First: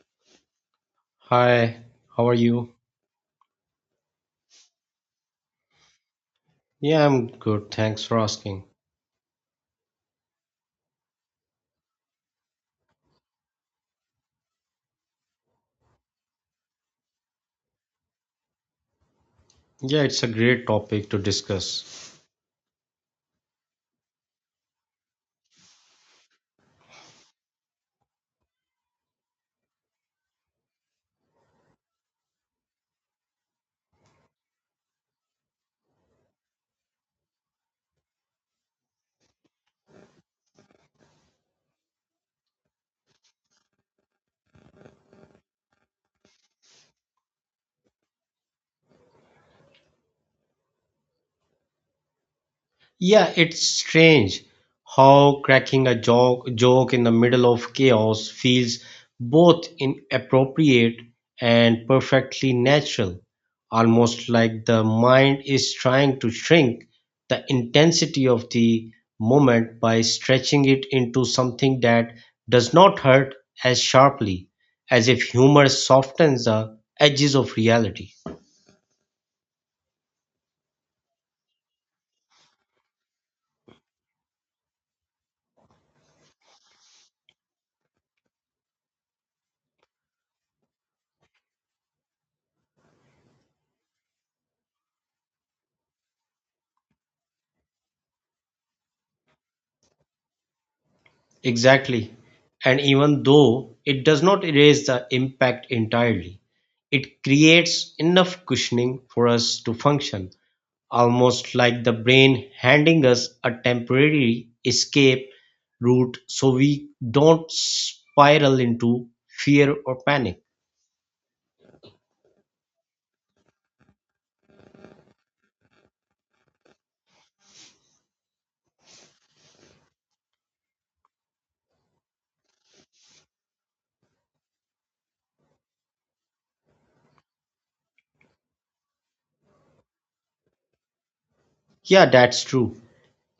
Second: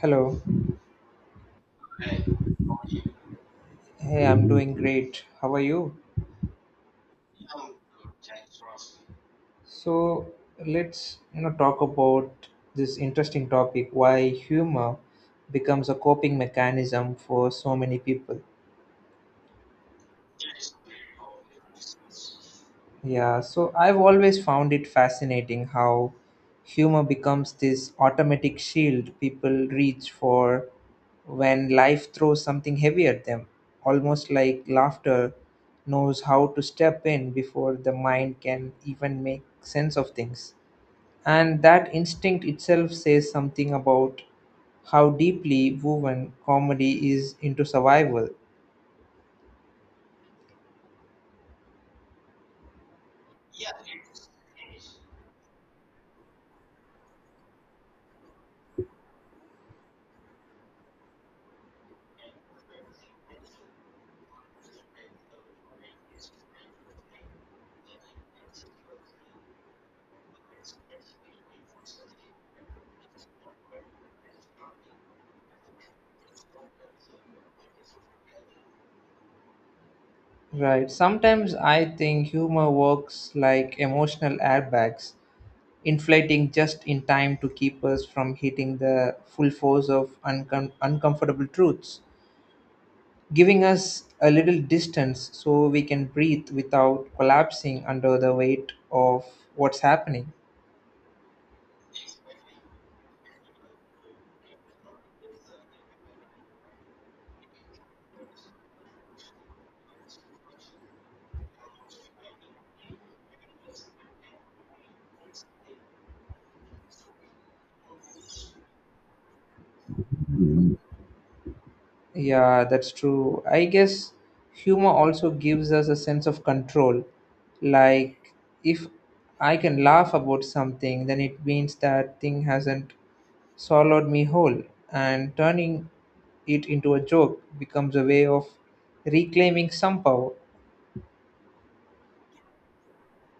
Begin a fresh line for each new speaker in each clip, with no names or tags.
Hello.
Hi, how are you?
Hey, I'm doing great. How are you?
Yeah, I'm good. Thanks for asking.
So let's talk about this interesting topic: why humor becomes a coping mechanism for so many people.
Yeah, it's a great topic to discuss.
Yeah. So I've always found it fascinating how humor becomes this automatic shield people reach for when life throws something heavy at them, almost like laughter knows how to step in before the mind can even make sense of things. And that instinct itself says something about how deeply woven comedy is into survival.
Yeah, it's strange how cracking a joke in the middle of chaos feels both inappropriate and perfectly natural, almost like the mind is trying to shrink the intensity of the moment by stretching it into something that does not hurt as sharply, as if humor softens the edges of reality.
Right. Sometimes I think humor works like emotional airbags, inflating just in time to keep us from hitting the full force of uncomfortable truths, giving us a little distance so we can breathe without collapsing under the weight of what's happening.
Exactly. And even though it does not erase the impact entirely, it creates enough cushioning for us to function, almost like the brain handing us a temporary escape route so we don't spiral into fear or panic.
Yeah, that's true. I guess humor also gives us a sense of control. Like, if I can laugh about something, then it means that thing hasn't swallowed me whole. And turning it into a joke becomes a way of reclaiming some power.
Yeah, that's true.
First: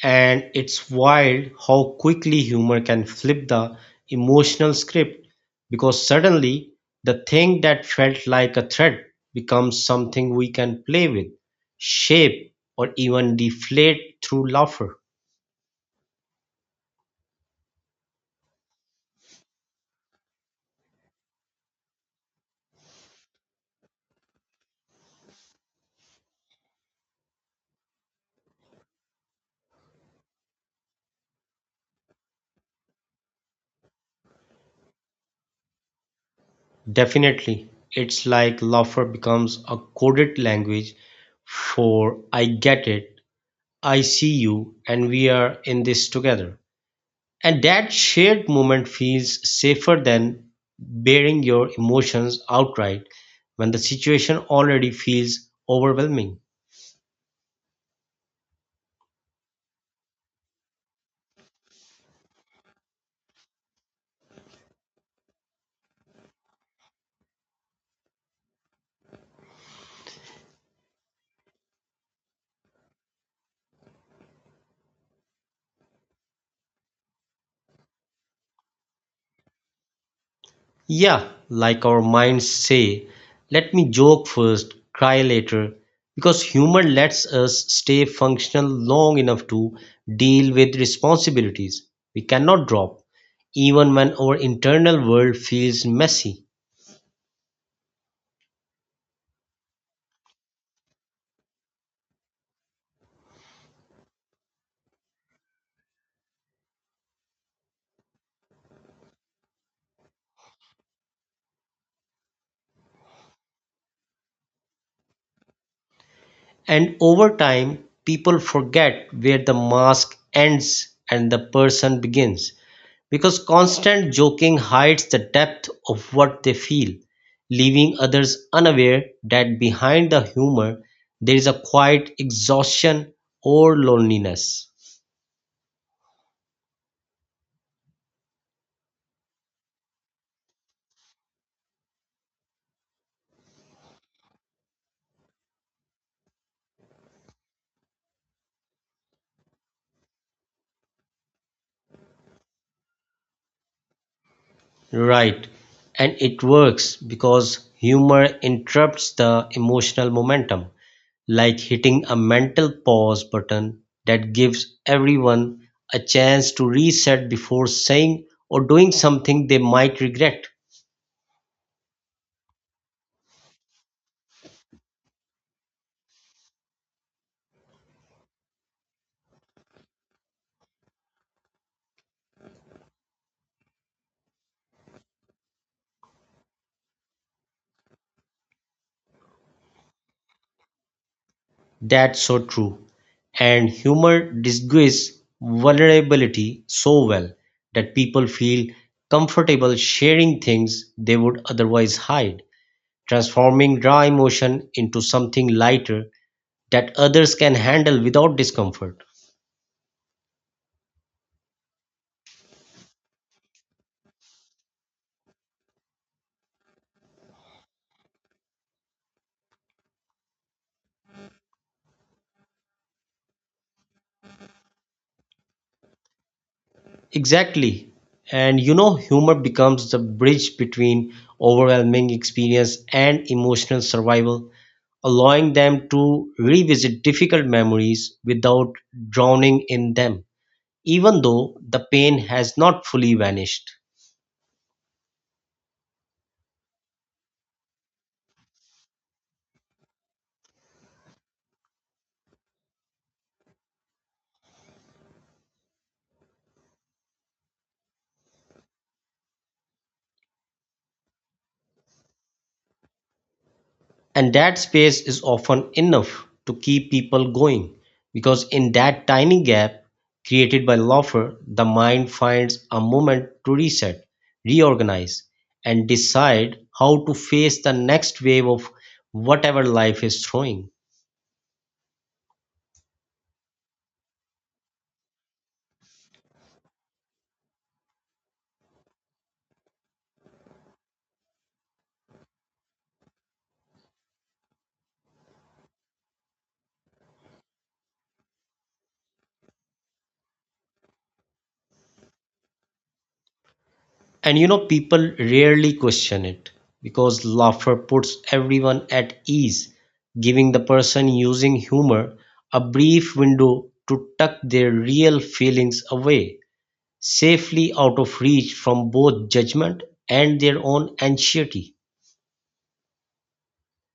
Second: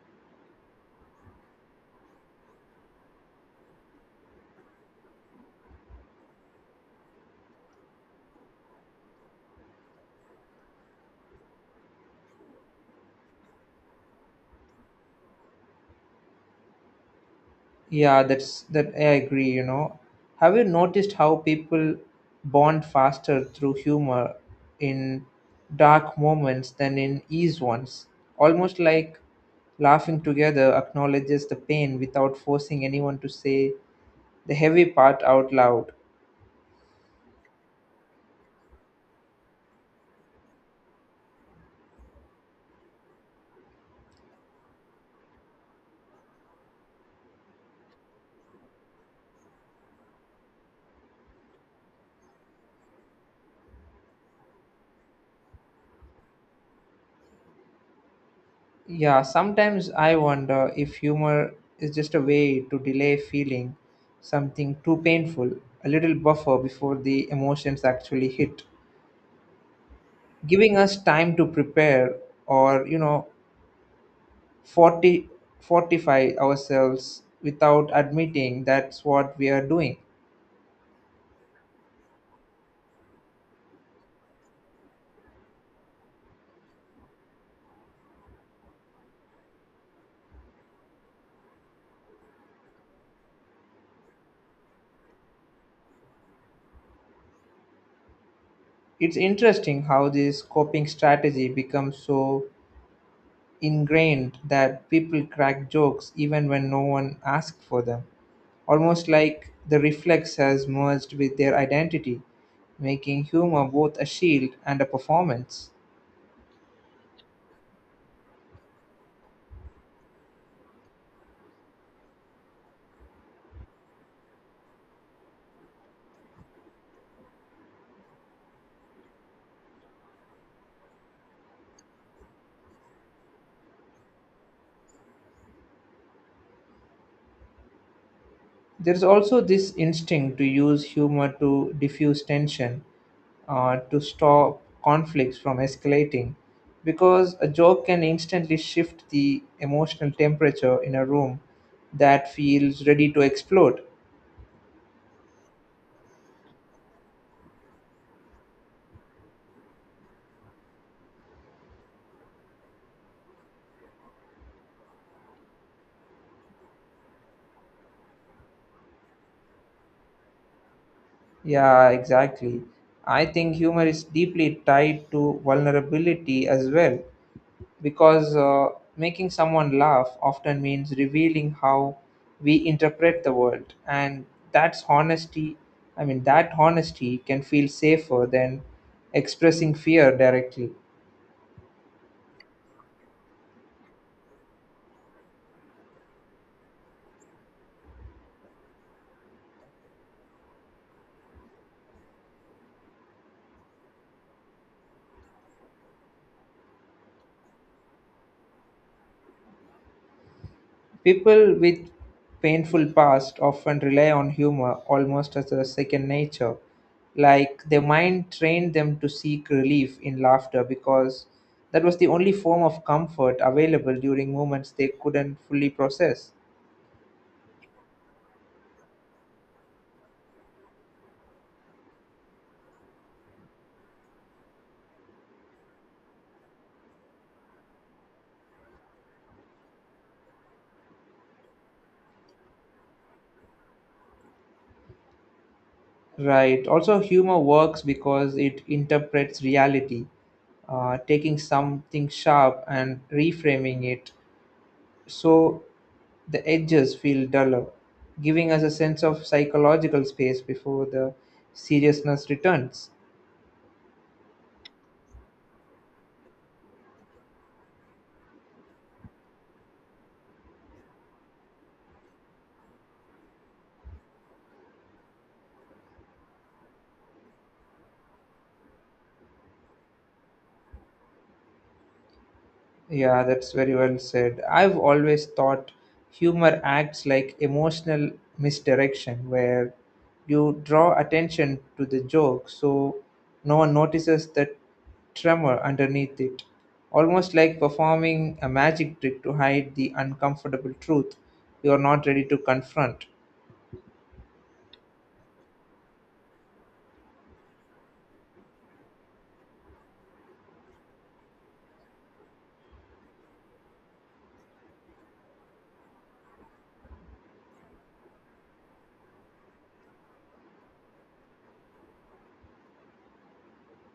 And it's wild how quickly humor can flip the emotional script because suddenly the thing that felt like a threat becomes something we can play with, shape, or even deflate through laughter.
Yeah, that's that, I agree. Have you noticed how people bond faster through humor in dark moments than in ease ones? Almost like laughing together acknowledges the pain without forcing anyone to say the heavy part out loud.
Definitely, it's like laughter becomes a coded language for I get it, I see you, and we are in this together. And that shared moment feels safer than bearing your emotions outright when the situation already feels overwhelming.
Yeah, sometimes I wonder if humor is just a way to delay feeling something too painful, a little buffer before the emotions actually hit. Giving us time to prepare or forti- fortify ourselves without admitting that's what we are doing.
Yeah, like our minds say, let me joke first, cry later, because humor lets us stay functional long enough to deal with responsibilities we cannot drop, even when our internal world feels messy.
It's interesting how this coping strategy becomes so ingrained that people crack jokes even when no one asks for them, almost like the reflex has merged with their identity, making humor both a shield and a performance.
And over time, people forget where the mask ends and the person begins because constant joking hides the depth of what they feel, leaving others unaware that behind the humor there is a quiet exhaustion or loneliness.
There is also this instinct to use humor to diffuse tension, to stop conflicts from escalating because a joke can instantly shift the emotional temperature in a room that feels ready to explode.
Right, and it works because humor interrupts the emotional momentum, like hitting a mental pause button that gives everyone a chance to reset before saying or doing something they might regret.
Yeah, exactly. I think humor is deeply tied to vulnerability as well because making someone laugh often means revealing how we interpret the world, and that's honesty. I mean, that honesty can feel safer than expressing fear directly.
That's so true. And humor disguises vulnerability so well that people feel comfortable sharing things they would otherwise hide, transforming raw emotion into something lighter that others can handle without discomfort.
People with painful past often rely on humor almost as a second nature. Like, their mind trained them to seek relief in laughter because that was the only form of comfort available during moments they couldn't fully process.
Exactly. And you know, humor becomes the bridge between overwhelming experience and emotional survival, allowing them to revisit difficult memories without drowning in them, even though the pain has not fully vanished.
Right. Also, humor works because it interprets reality, taking something sharp and reframing it, so the edges feel duller, giving us a sense of psychological space before the seriousness returns.
And that space is often enough to keep people going, because in that tiny gap created by laughter the mind finds a moment to reset, reorganize, and decide how to face the next wave of whatever life is throwing.
Yeah, that's very well said. I've always thought humor acts like emotional misdirection, where you draw attention to the joke so no one notices the tremor underneath it, almost like performing a magic trick to hide the uncomfortable truth you are not ready to confront.
And you know, people rarely question it because laughter puts everyone at ease, giving the person using humor a brief window to tuck their real feelings away safely out of reach from both judgment and their own anxiety.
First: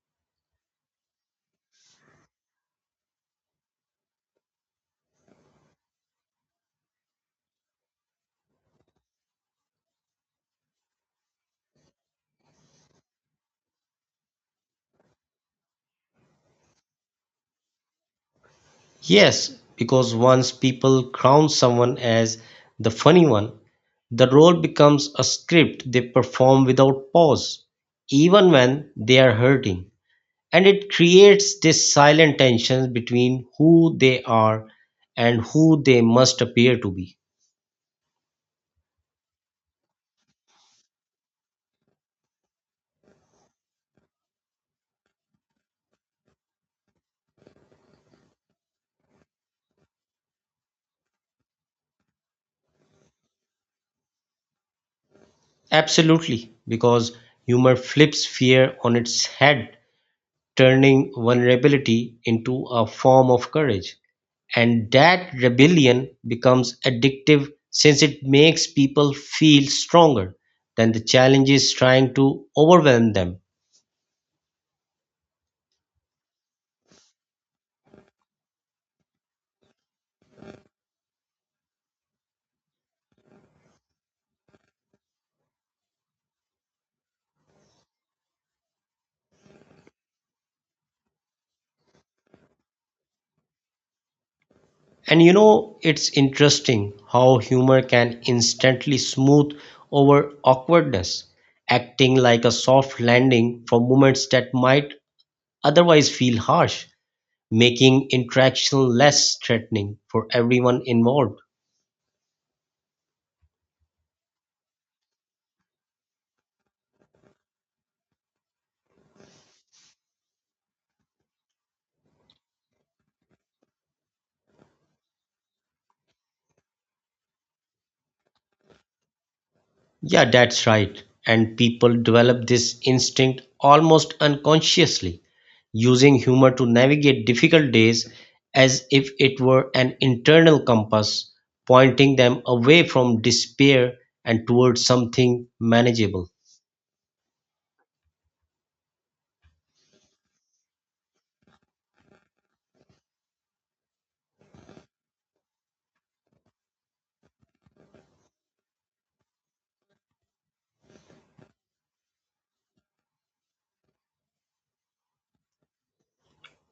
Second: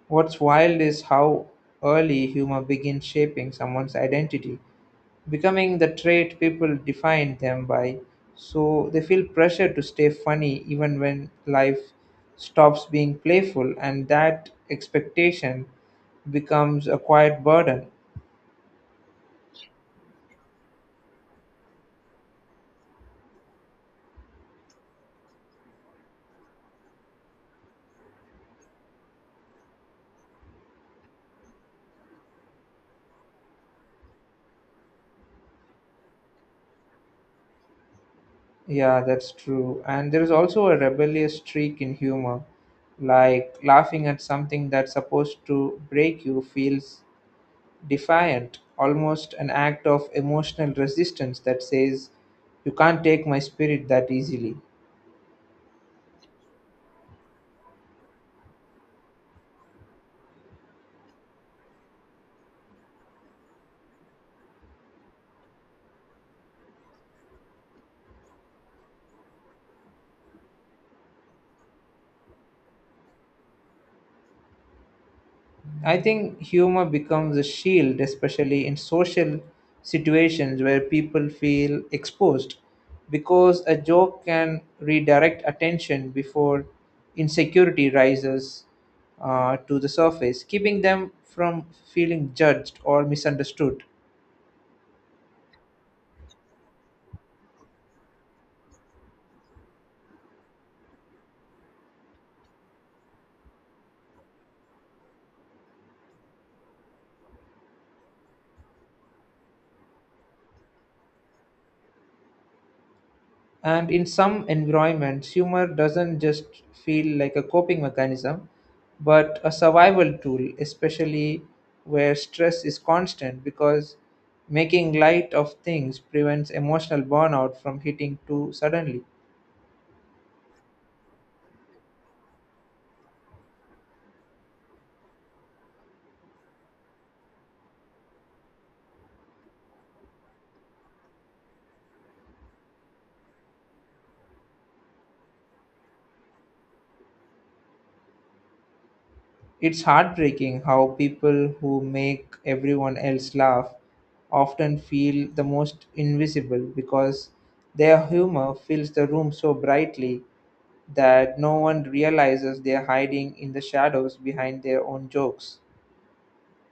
What's wild is how early humor begins shaping someone's identity, becoming the trait people define them by, so they feel pressure to stay funny even when life stops being playful, and that expectation becomes a quiet burden.
Yes, because once people crown someone as the funny one, the role becomes a script they perform without pause, even when they are hurting. And it creates this silent tension between who they are and who they must appear to be.
Yeah, that's true. And there is also a rebellious streak in humor, like laughing at something that's supposed to break you feels defiant, almost an act of emotional resistance that says, "You can't take my spirit that easily."
Absolutely, because humor flips fear on its head, turning vulnerability into a form of courage. And that rebellion becomes addictive since it makes people feel stronger than the challenges trying to overwhelm them.
I think humor becomes a shield, especially in social situations where people feel exposed, because a joke can redirect attention before insecurity rises, to the surface, keeping them from feeling judged or misunderstood.
And you know, it's interesting how humor can instantly smooth over awkwardness, acting like a soft landing for moments that might otherwise feel harsh, making interaction less threatening for everyone involved.
And in some environments, humor doesn't just feel like a coping mechanism, but a survival tool, especially where stress is constant, because making light of things prevents emotional burnout from hitting too suddenly.
Yeah, that's right. And people develop this instinct almost unconsciously, using humor to navigate difficult days as if it were an internal compass pointing them away from despair and towards something manageable.
It's heartbreaking how people who make everyone else laugh often feel the most invisible because their humor fills the room so brightly that no one realizes they're hiding in the shadows behind their own jokes.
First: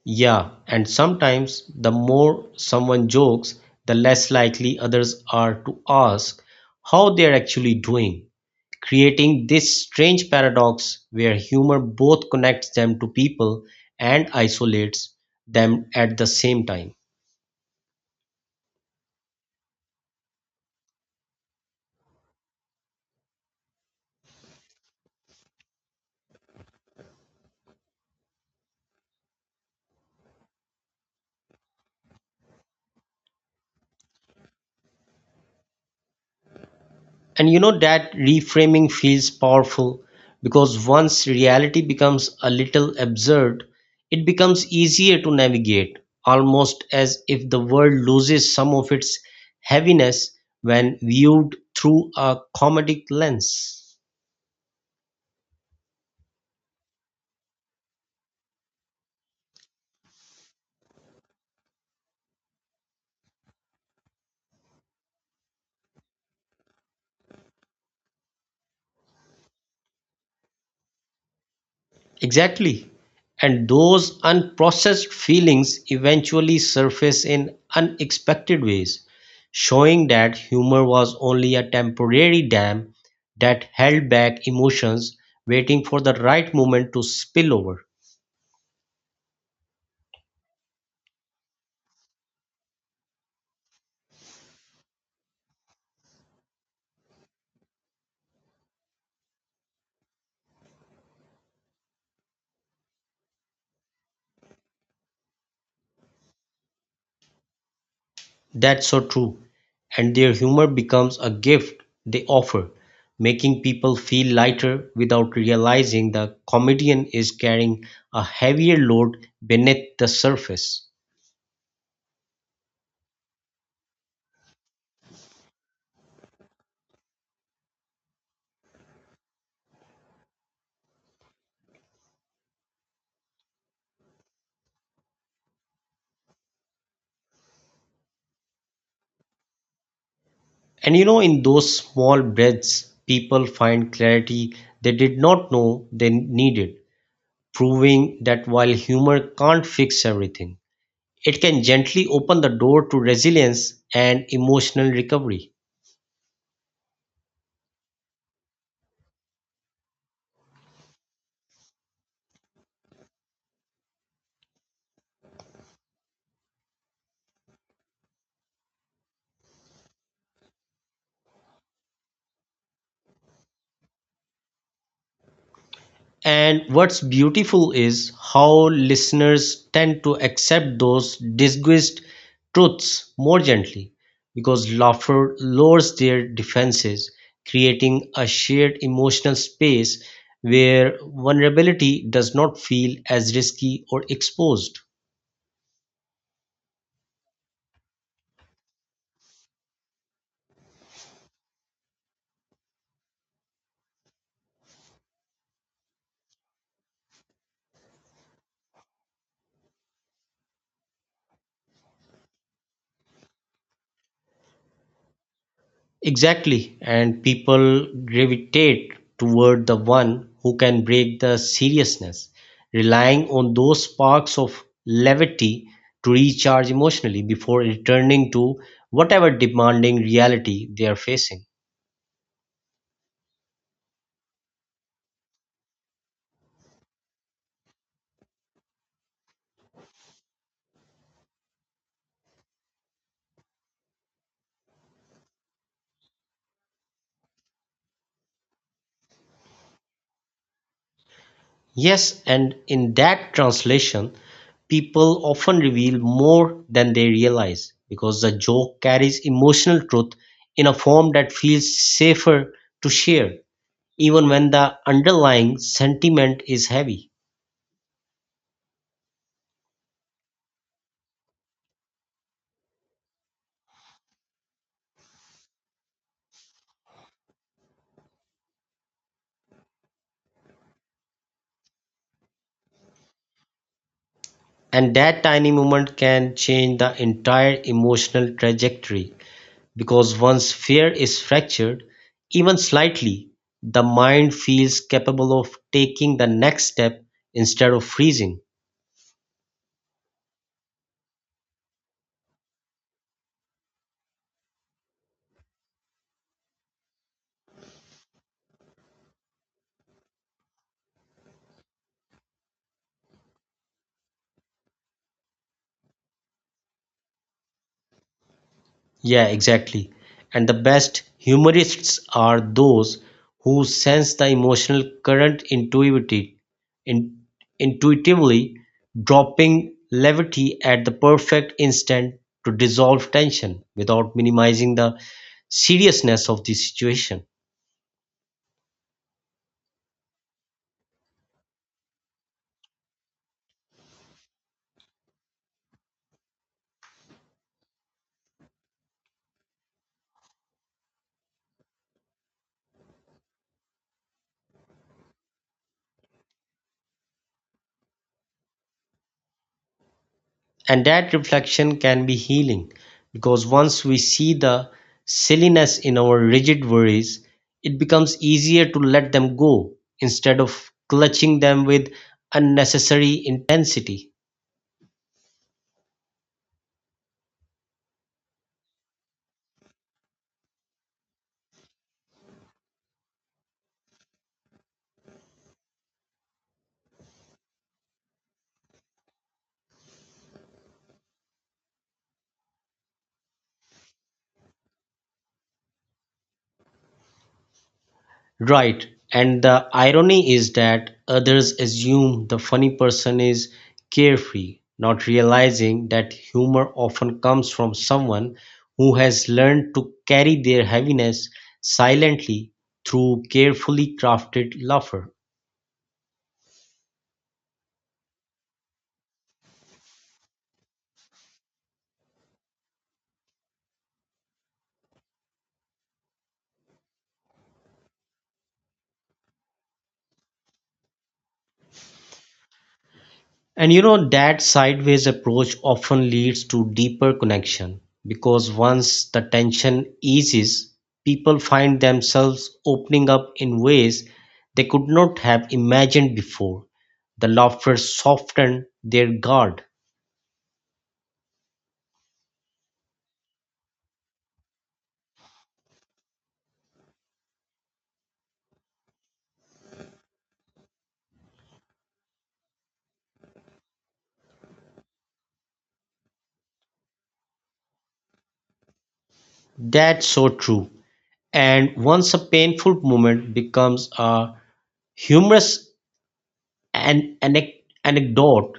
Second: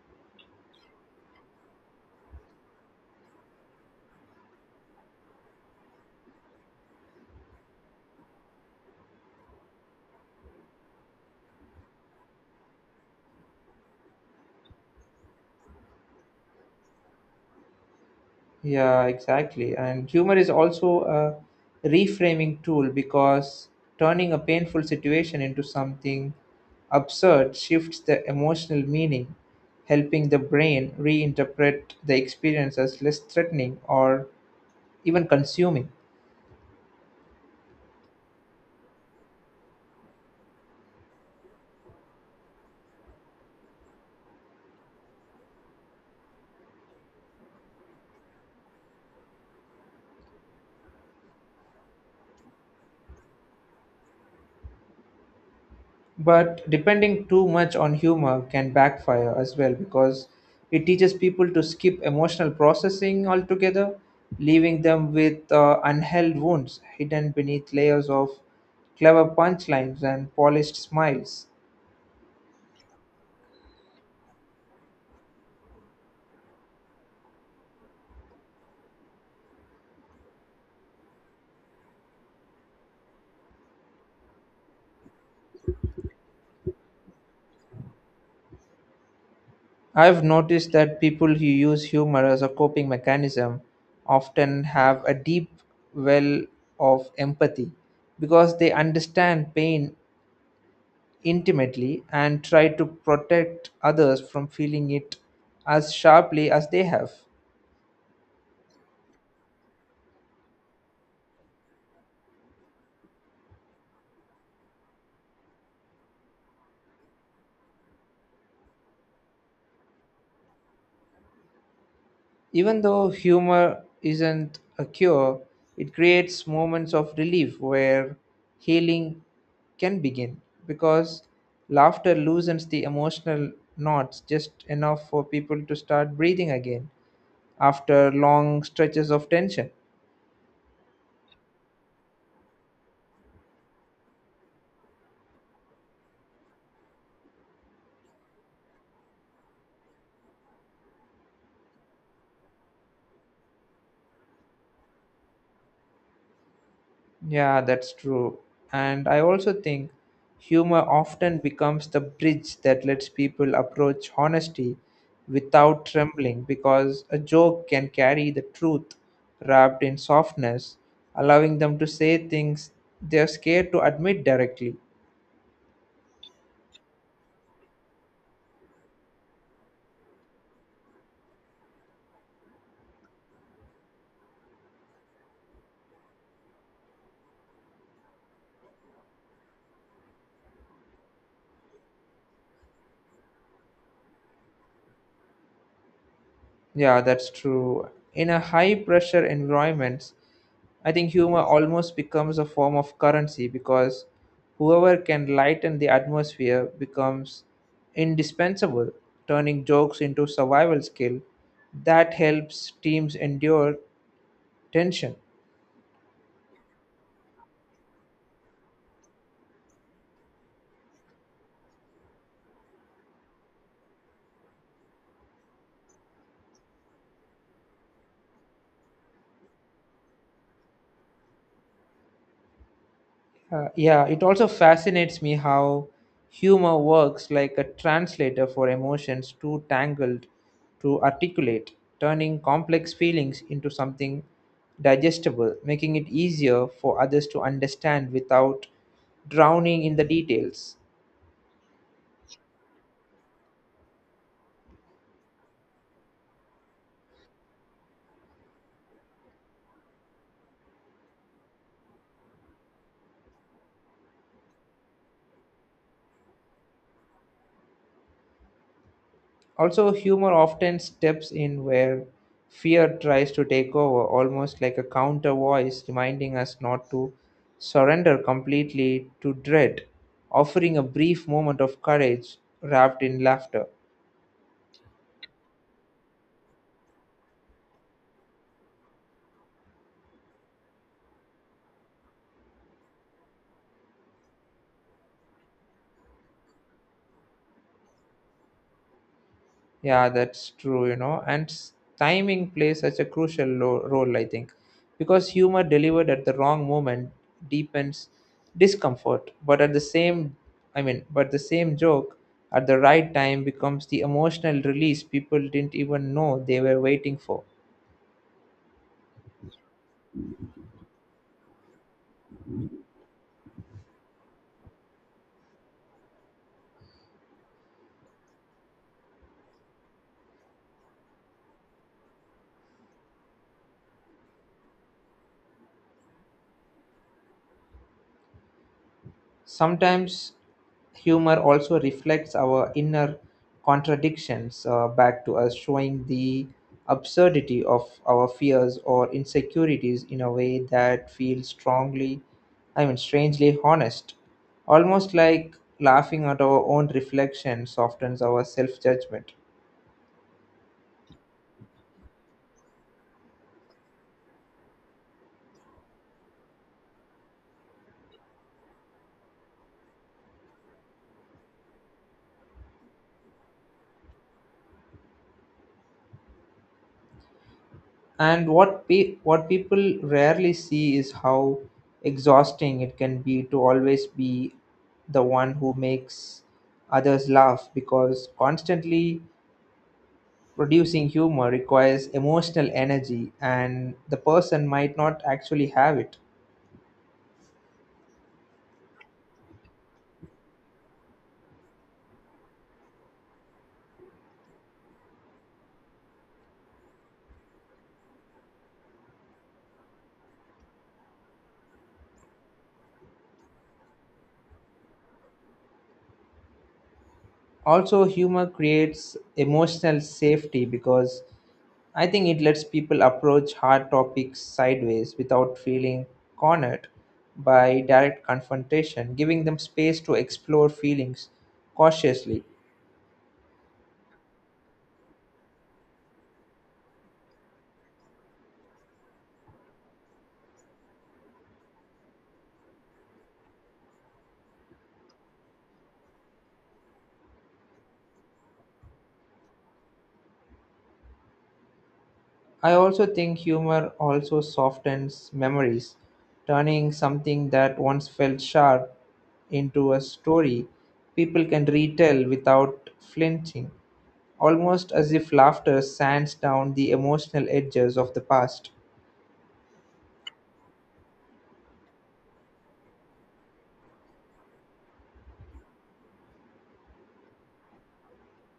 Yeah, and sometimes the more someone jokes, the less likely others are to ask how they're actually doing, creating this strange paradox where humor both connects them to people and isolates them at the same time.
Yeah, exactly. And humor is also a reframing tool because turning a painful situation into something absurd shifts the emotional meaning, helping the brain reinterpret the experience as less threatening or even consuming.
And you know, that reframing feels powerful because once reality becomes a little absurd, it becomes easier to navigate, almost as if the world loses some of its heaviness when viewed through a comedic lens.
But depending too much on humor can backfire as well, because it teaches people to skip emotional processing altogether, leaving them with unheld wounds hidden beneath layers of clever punchlines and polished smiles.
Exactly. And those unprocessed feelings eventually surface in unexpected ways, showing that humor was only a temporary dam that held back emotions, waiting for the right moment to spill over.
I've noticed that people who use humor as a coping mechanism often have a deep well of empathy because they understand pain intimately and try to protect others from feeling it as sharply as they have.
That's so true. And their humor becomes a gift they offer, making people feel lighter without realizing the comedian is carrying a heavier load beneath the surface.
Even though humor isn't a cure, it creates moments of relief where healing can begin, because laughter loosens the emotional knots just enough for people to start breathing again after long stretches of tension.
And you know, in those small breaths, people find clarity they did not know they needed, proving that while humor can't fix everything, it can gently open the door to resilience and emotional recovery.
Yeah, that's true. And I also think humor often becomes the bridge that lets people approach honesty without trembling, because a joke can carry the truth wrapped in softness, allowing them to say things they're scared to admit directly.
And what's beautiful is how listeners tend to accept those disguised truths more gently because laughter lowers their defenses, creating a shared emotional space where vulnerability does not feel as risky or exposed.
Yeah, that's true. In a high pressure environment, I think humor almost becomes a form of currency, because whoever can lighten the atmosphere becomes indispensable, turning jokes into survival skill that helps teams endure tension.
Exactly, and people gravitate toward the one who can break the seriousness, relying on those sparks of levity to recharge emotionally before returning to whatever demanding reality they are facing.
Yeah, it also fascinates me how humor works like a translator for emotions too tangled to articulate, turning complex feelings into something digestible, making it easier for others to understand without drowning in the details.
Yes, and in that translation, people often reveal more than they realize because the joke carries emotional truth in a form that feels safer to share, even when the underlying sentiment is heavy.
Also, humor often steps in where fear tries to take over, almost like a counter voice reminding us not to surrender completely to dread, offering a brief moment of courage wrapped in laughter.
And that tiny moment can change the entire emotional trajectory because once fear is fractured, even slightly, the mind feels capable of taking the next step instead of freezing.
Yeah, that's true, and timing plays such a crucial role, I think, because humor delivered at the wrong moment deepens discomfort, but at the same, I mean, but the same joke at the right time becomes the emotional release people didn't even know they were waiting for.
Yeah, exactly. And the best humorists are those who sense the emotional current in, intuitively, dropping levity at the perfect instant to dissolve tension without minimizing the seriousness of the situation.
Sometimes humor also reflects our inner contradictions, back to us, showing the absurdity of our fears or insecurities in a way that feels strongly, I mean, strangely honest. Almost like laughing at our own reflection softens our self judgment.
And that reflection can be healing because once we see the silliness in our rigid worries, it becomes easier to let them go instead of clutching them with unnecessary intensity.
And what what people rarely see is how exhausting it can be to always be the one who makes others laugh, because constantly producing humor requires emotional energy and the person might not actually have it.
Right, and the irony is that others assume the funny person is carefree, not realizing that humor often comes from someone who has learned to carry their heaviness silently through carefully crafted laughter.
Also, humor creates emotional safety because I think it lets people approach hard topics sideways without feeling cornered by direct confrontation, giving them space to explore feelings cautiously.
And you know, that sideways approach often leads to deeper connection because once the tension eases, people find themselves opening up in ways they could not have imagined before. The laughter softened their guard.
I also think humor also softens memories, turning something that once felt sharp into a story people can retell without flinching, almost as if laughter sands down the emotional edges of the past.
That's so true. And once a painful moment becomes a humorous anecdote,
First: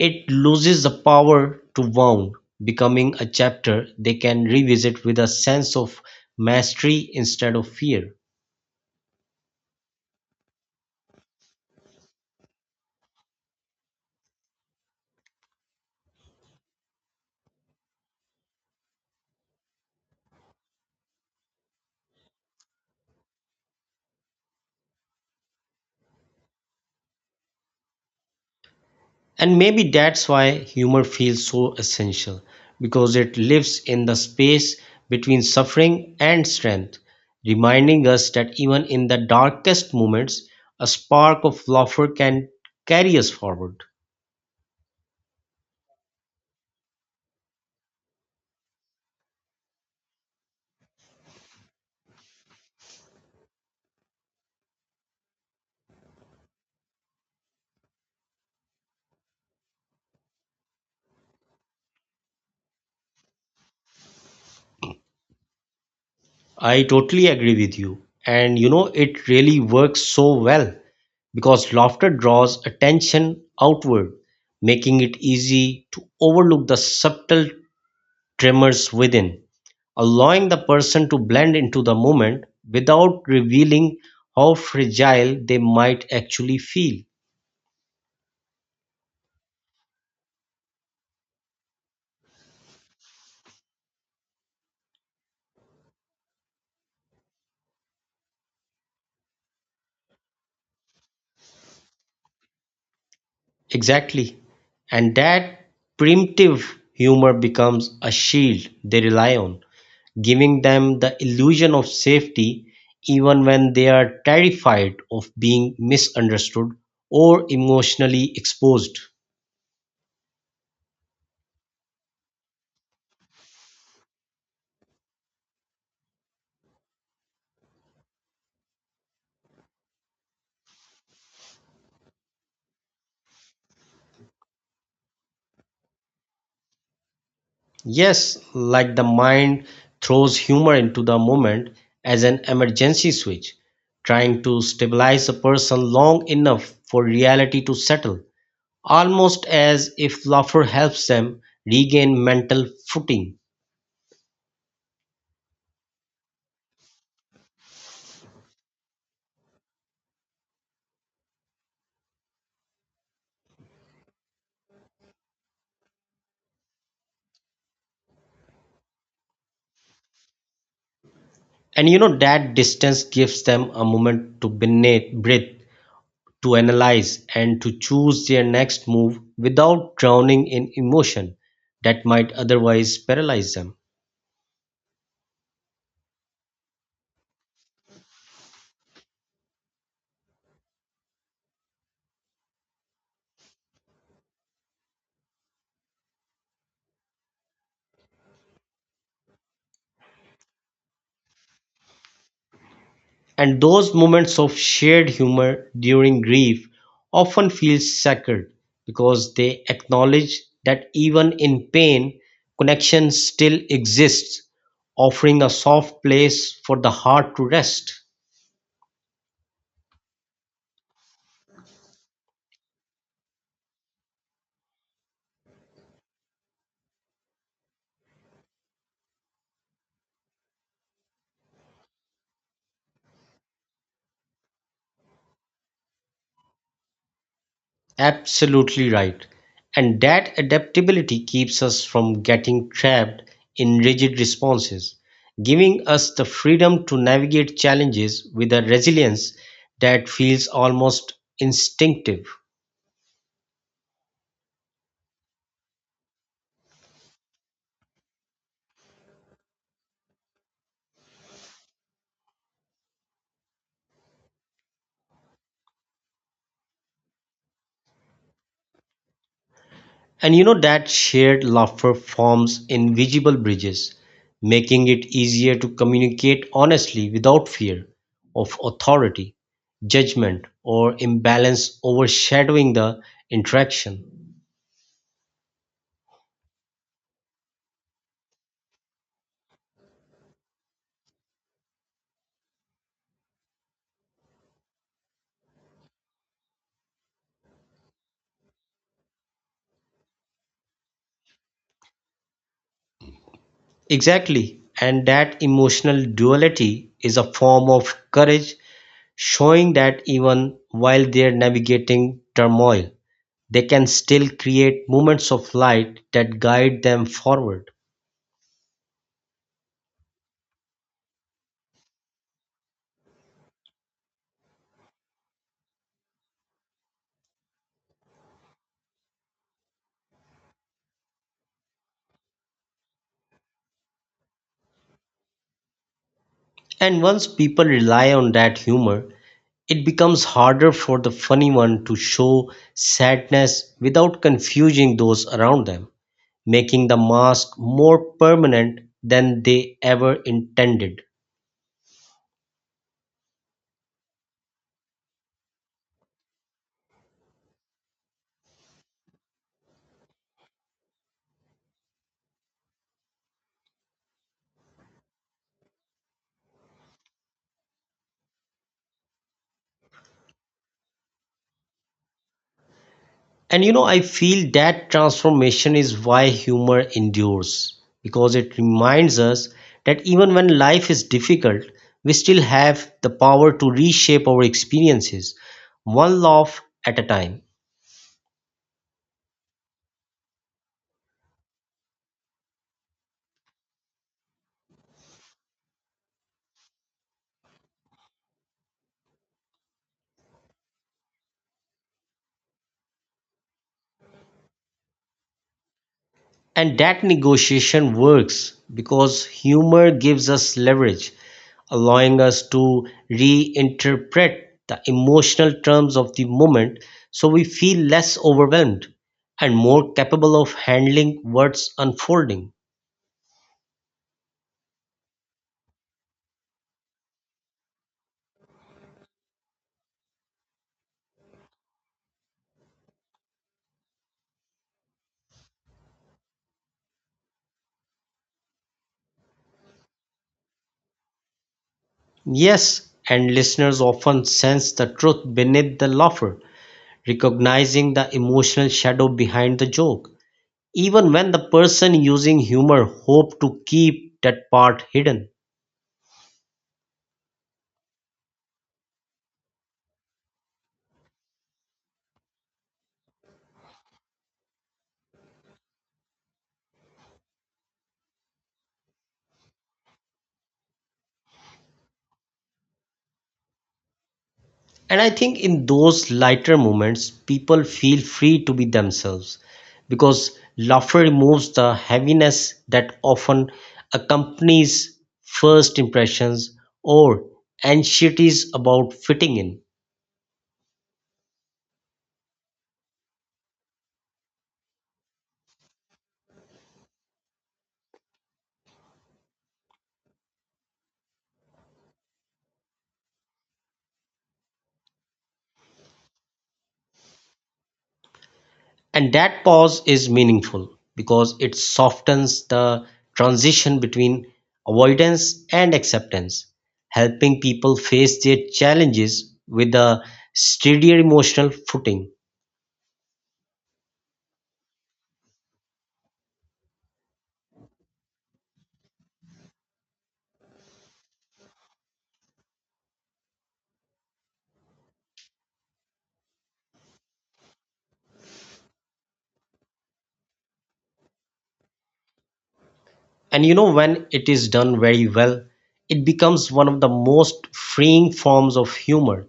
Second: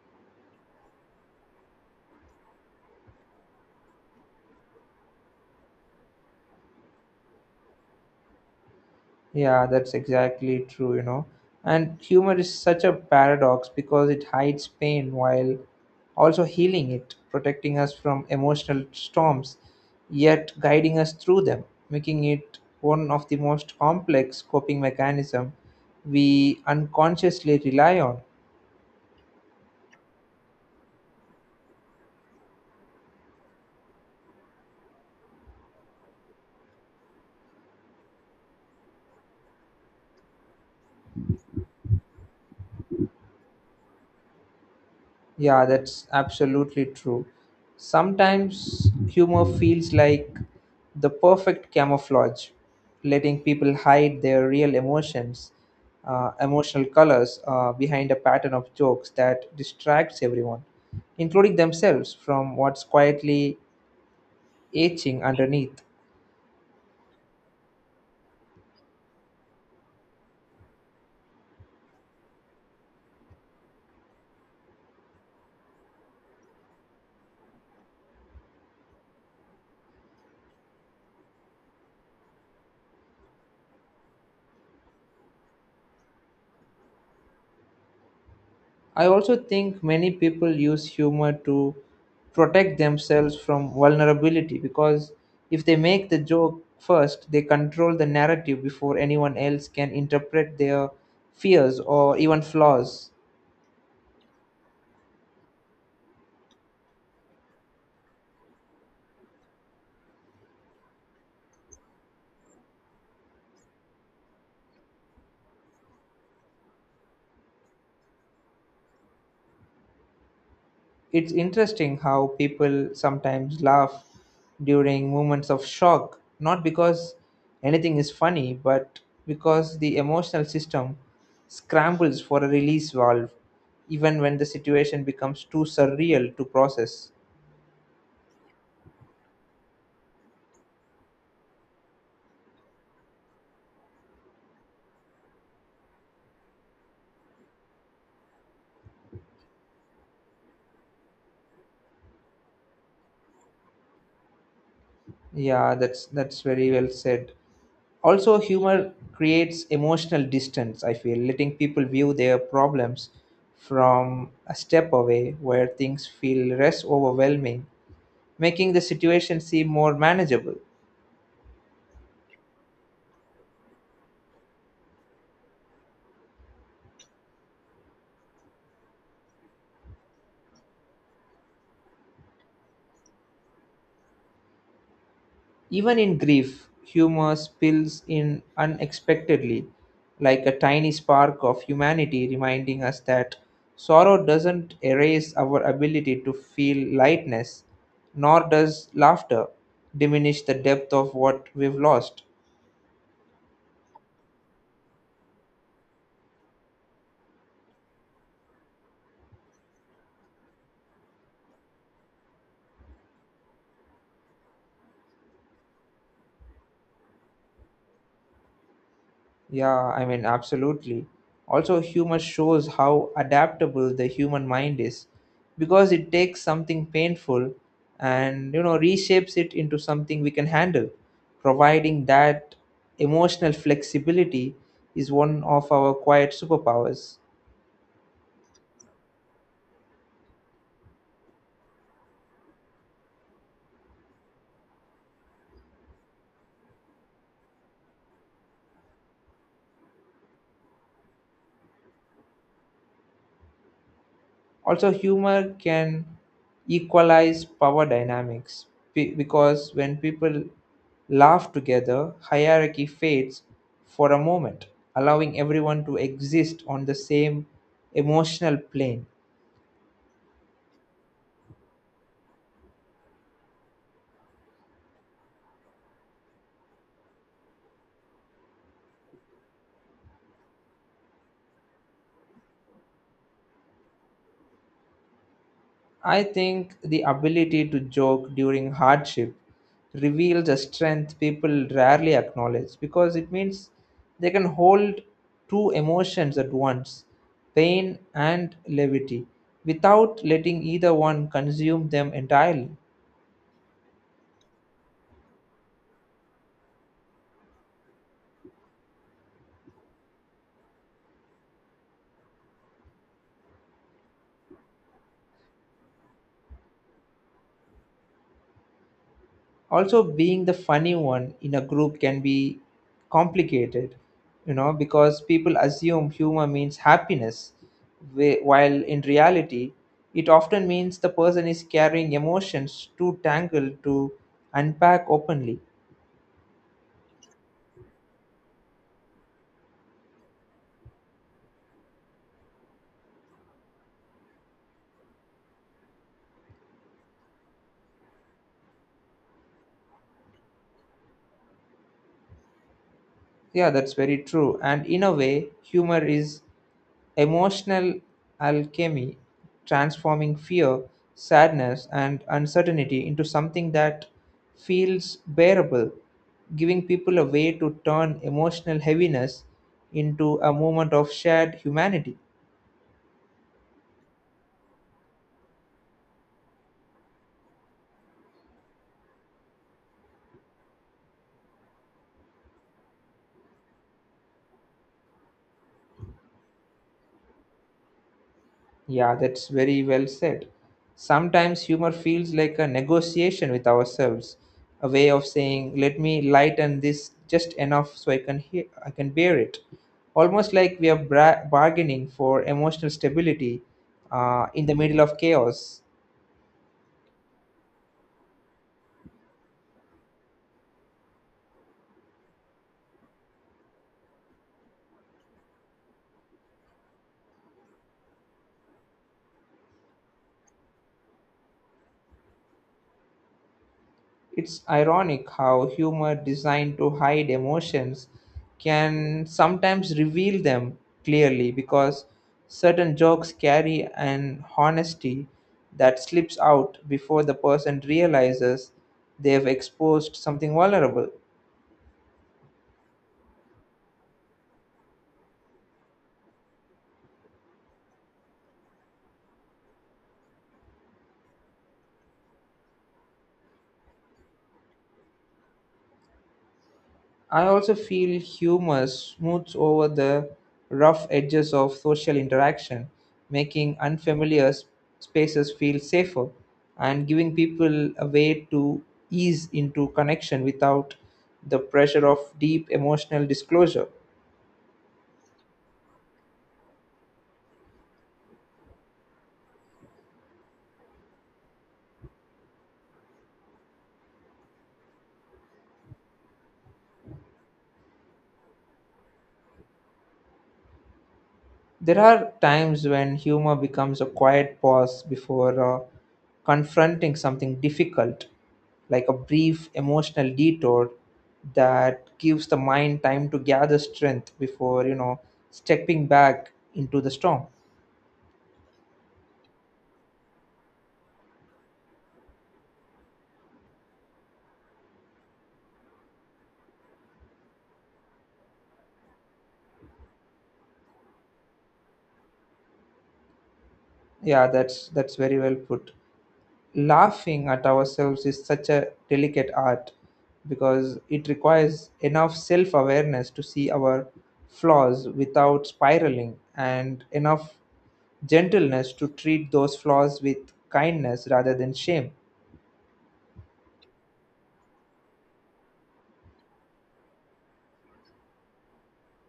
it loses the power to wound, becoming a chapter they can revisit with a sense of mastery instead of fear.
Yeah, that's exactly true. And humor is such a paradox, because it hides pain while also healing it, protecting us from emotional storms, yet guiding us through them, making it one of the most complex coping mechanism we unconsciously rely on.
And maybe that's why humor feels so essential, because it lives in the space between suffering and strength, reminding us that even in the darkest moments, a spark of laughter can carry us forward.
Yeah, that's absolutely true. Sometimes humor feels like the perfect camouflage, letting people hide their real emotions, emotional colors, behind a pattern of jokes that distracts everyone, including themselves, from what's quietly aching underneath.
I totally agree with you, and you know, it really works so well because laughter draws attention outward, making it easy to overlook the subtle tremors within, allowing the person to blend into the moment without revealing how fragile they might actually feel.
I also think many people use humor to protect themselves from vulnerability, because if they make the joke first, they control the narrative before anyone else can interpret their fears or even flaws.
Exactly. And that primitive humor becomes a shield they rely on, giving them the illusion of safety even when they are terrified of being misunderstood or emotionally exposed.
It's interesting how people sometimes laugh during moments of shock, not because anything is funny, but because the emotional system scrambles for a release valve, even when the situation becomes too surreal to process.
Yes, like the mind throws humor into the moment as an emergency switch, trying to stabilize a person long enough for reality to settle, almost as if laughter helps them regain mental footing.
Yeah, that's very well said. Also, humor creates emotional distance, I feel, letting people view their problems from a step away where things feel less overwhelming, making the situation seem more manageable.
And you know that distance gives them a moment to breathe, to analyze, and to choose their next move without drowning in emotion that might otherwise paralyze them.
Even in grief, humor spills in unexpectedly, like a tiny spark of humanity reminding us that sorrow doesn't erase our ability to feel lightness, nor does laughter diminish the depth of what we've lost.
And those moments of shared humor during grief often feel sacred because they acknowledge that even in pain, connection still exists, offering a soft place for the heart to rest.
Yeah, I mean, absolutely. Also, humor shows how adaptable the human mind is, because it takes something painful and, reshapes it into something we can handle. Providing that emotional flexibility is one of our quiet superpowers.
Absolutely right. And that adaptability keeps us from getting trapped in rigid responses, giving us the freedom to navigate challenges with a resilience that feels almost instinctive.
Also, humor can equalize power dynamics because when people laugh together, hierarchy fades for a moment, allowing everyone to exist on the same emotional plane.
And you know that shared laughter forms invisible bridges, making it easier to communicate honestly without fear of authority, judgment, or imbalance overshadowing the interaction.
I think the ability to joke during hardship reveals a strength people rarely acknowledge, because it means they can hold two emotions at once, pain and levity, without letting either one consume them entirely.
Exactly, and that emotional duality is a form of courage, showing that even while they're navigating turmoil, they can still create moments of light that guide them forward.
Also, being the funny one in a group can be complicated, because people assume humor means happiness, while in reality it often means the person is carrying emotions too tangled to unpack openly.
And once people rely on that humor, it becomes harder for the funny one to show sadness without confusing those around them, making the mask more permanent than they ever intended.
Yeah, that's very true, and in a way humor is emotional alchemy, transforming fear, sadness, and uncertainty into something that feels bearable, giving people a way to turn emotional heaviness into a moment of shared humanity.
And you know, I feel that transformation is why humor endures, because it reminds us that even when life is difficult, we still have the power to reshape our experiences, one laugh at a time.
Yeah, that's very well said. Sometimes humor feels like a negotiation with ourselves, a way of saying, "Let me lighten this just enough so I can bear it." Almost like we are bargaining for emotional stability, in the middle of chaos.
And that negotiation works because humor gives us leverage, allowing us to reinterpret the emotional terms of the moment so we feel less overwhelmed and more capable of handling what's unfolding.
It's ironic how humor designed to hide emotions can sometimes reveal them clearly, because certain jokes carry an honesty that slips out before the person realizes they've exposed something vulnerable.
Yes, and listeners often sense the truth beneath the laughter, recognizing the emotional shadow behind the joke, even when the person using humor hope to keep that part hidden.
I also feel humor smooths over the rough edges of social interaction, making unfamiliar spaces feel safer and giving people a way to ease into connection without the pressure of deep emotional disclosure.
And I think in those lighter moments, people feel free to be themselves because laughter removes the heaviness that often accompanies first impressions or anxieties about fitting in.
There are times when humor becomes a quiet pause before confronting something difficult, like a brief emotional detour that gives the mind time to gather strength before, stepping back into the storm.
And that pause is meaningful because it softens the transition between avoidance and acceptance, helping people face their challenges with a steadier emotional footing.
Yeah, that's very well put. Laughing at ourselves is such a delicate art, because it requires enough self awareness to see our flaws without spiraling and enough gentleness to treat those flaws with kindness rather than shame.
And you know, when it is done very well, it becomes one of the most freeing forms of humor,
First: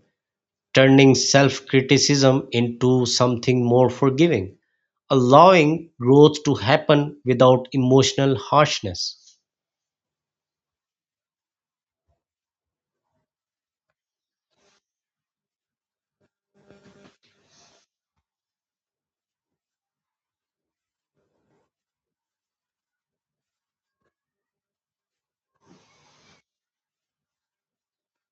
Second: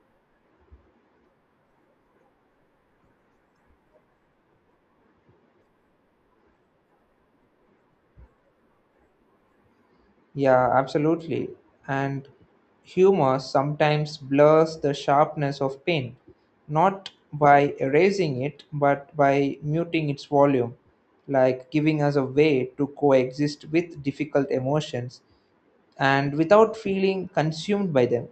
turning self criticism into something more forgiving, allowing growth to happen without emotional harshness.
Yeah, absolutely. And humor sometimes blurs the sharpness of pain, not by erasing it, but by muting its volume, like giving us a way to coexist with difficult emotions and without feeling consumed by them.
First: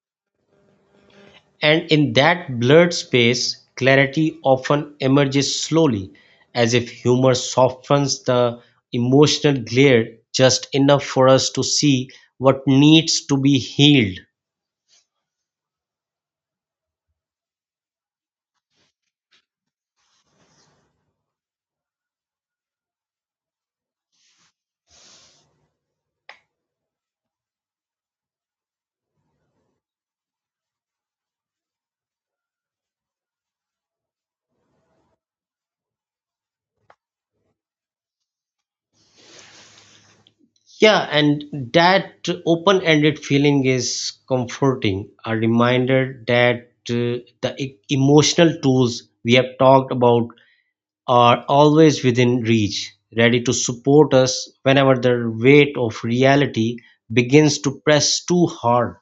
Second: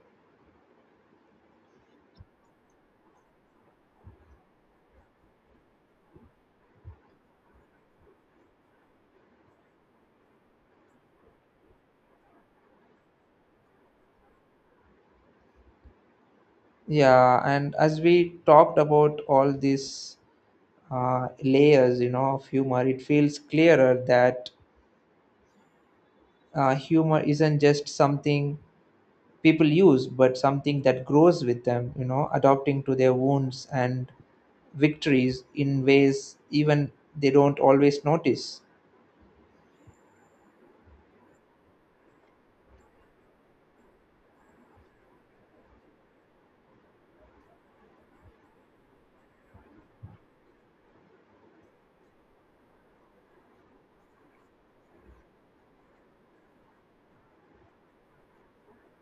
And in that blurred space, clarity often emerges slowly, as if humor softens the emotional glare just enough for us to see what needs to be healed.
Yeah, and as we talked about all these layers, of humor, it feels clearer that humor isn't just something people use, but something that grows with them, adapting to their wounds and victories in ways even they don't always notice.
Yeah, and that open ended feeling is comforting, a reminder that the emotional tools we have talked about are always within reach, ready to support us whenever the weight of reality begins to press too hard.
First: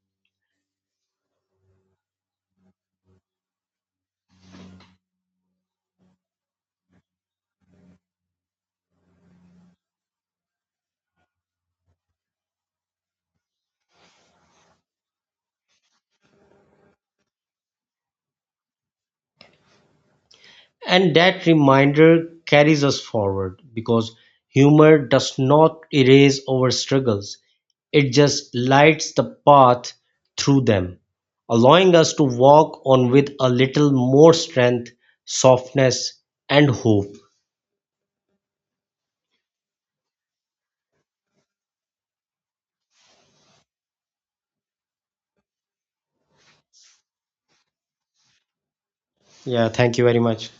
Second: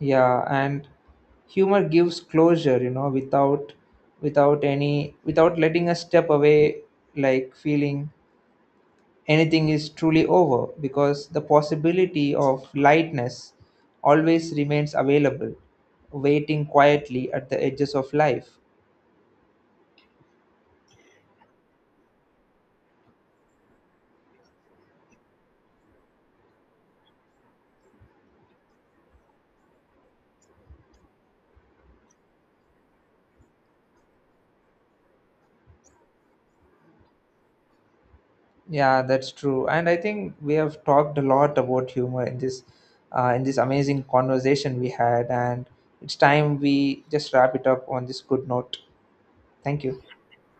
Yeah, and humor gives closure, without letting us step away, like feeling anything is truly over, because the possibility of lightness always remains available, waiting quietly at the edges of life.
And that reminder carries us forward because humor does not erase our struggles, it just lights the path through them, allowing us to walk on with a little more strength, softness, and hope.
Yeah, that's true. And I think we have talked a lot about humor in this amazing conversation we had, and it's time we just wrap it up on this good note.
Yeah,
Thank
thank
you.
you very much.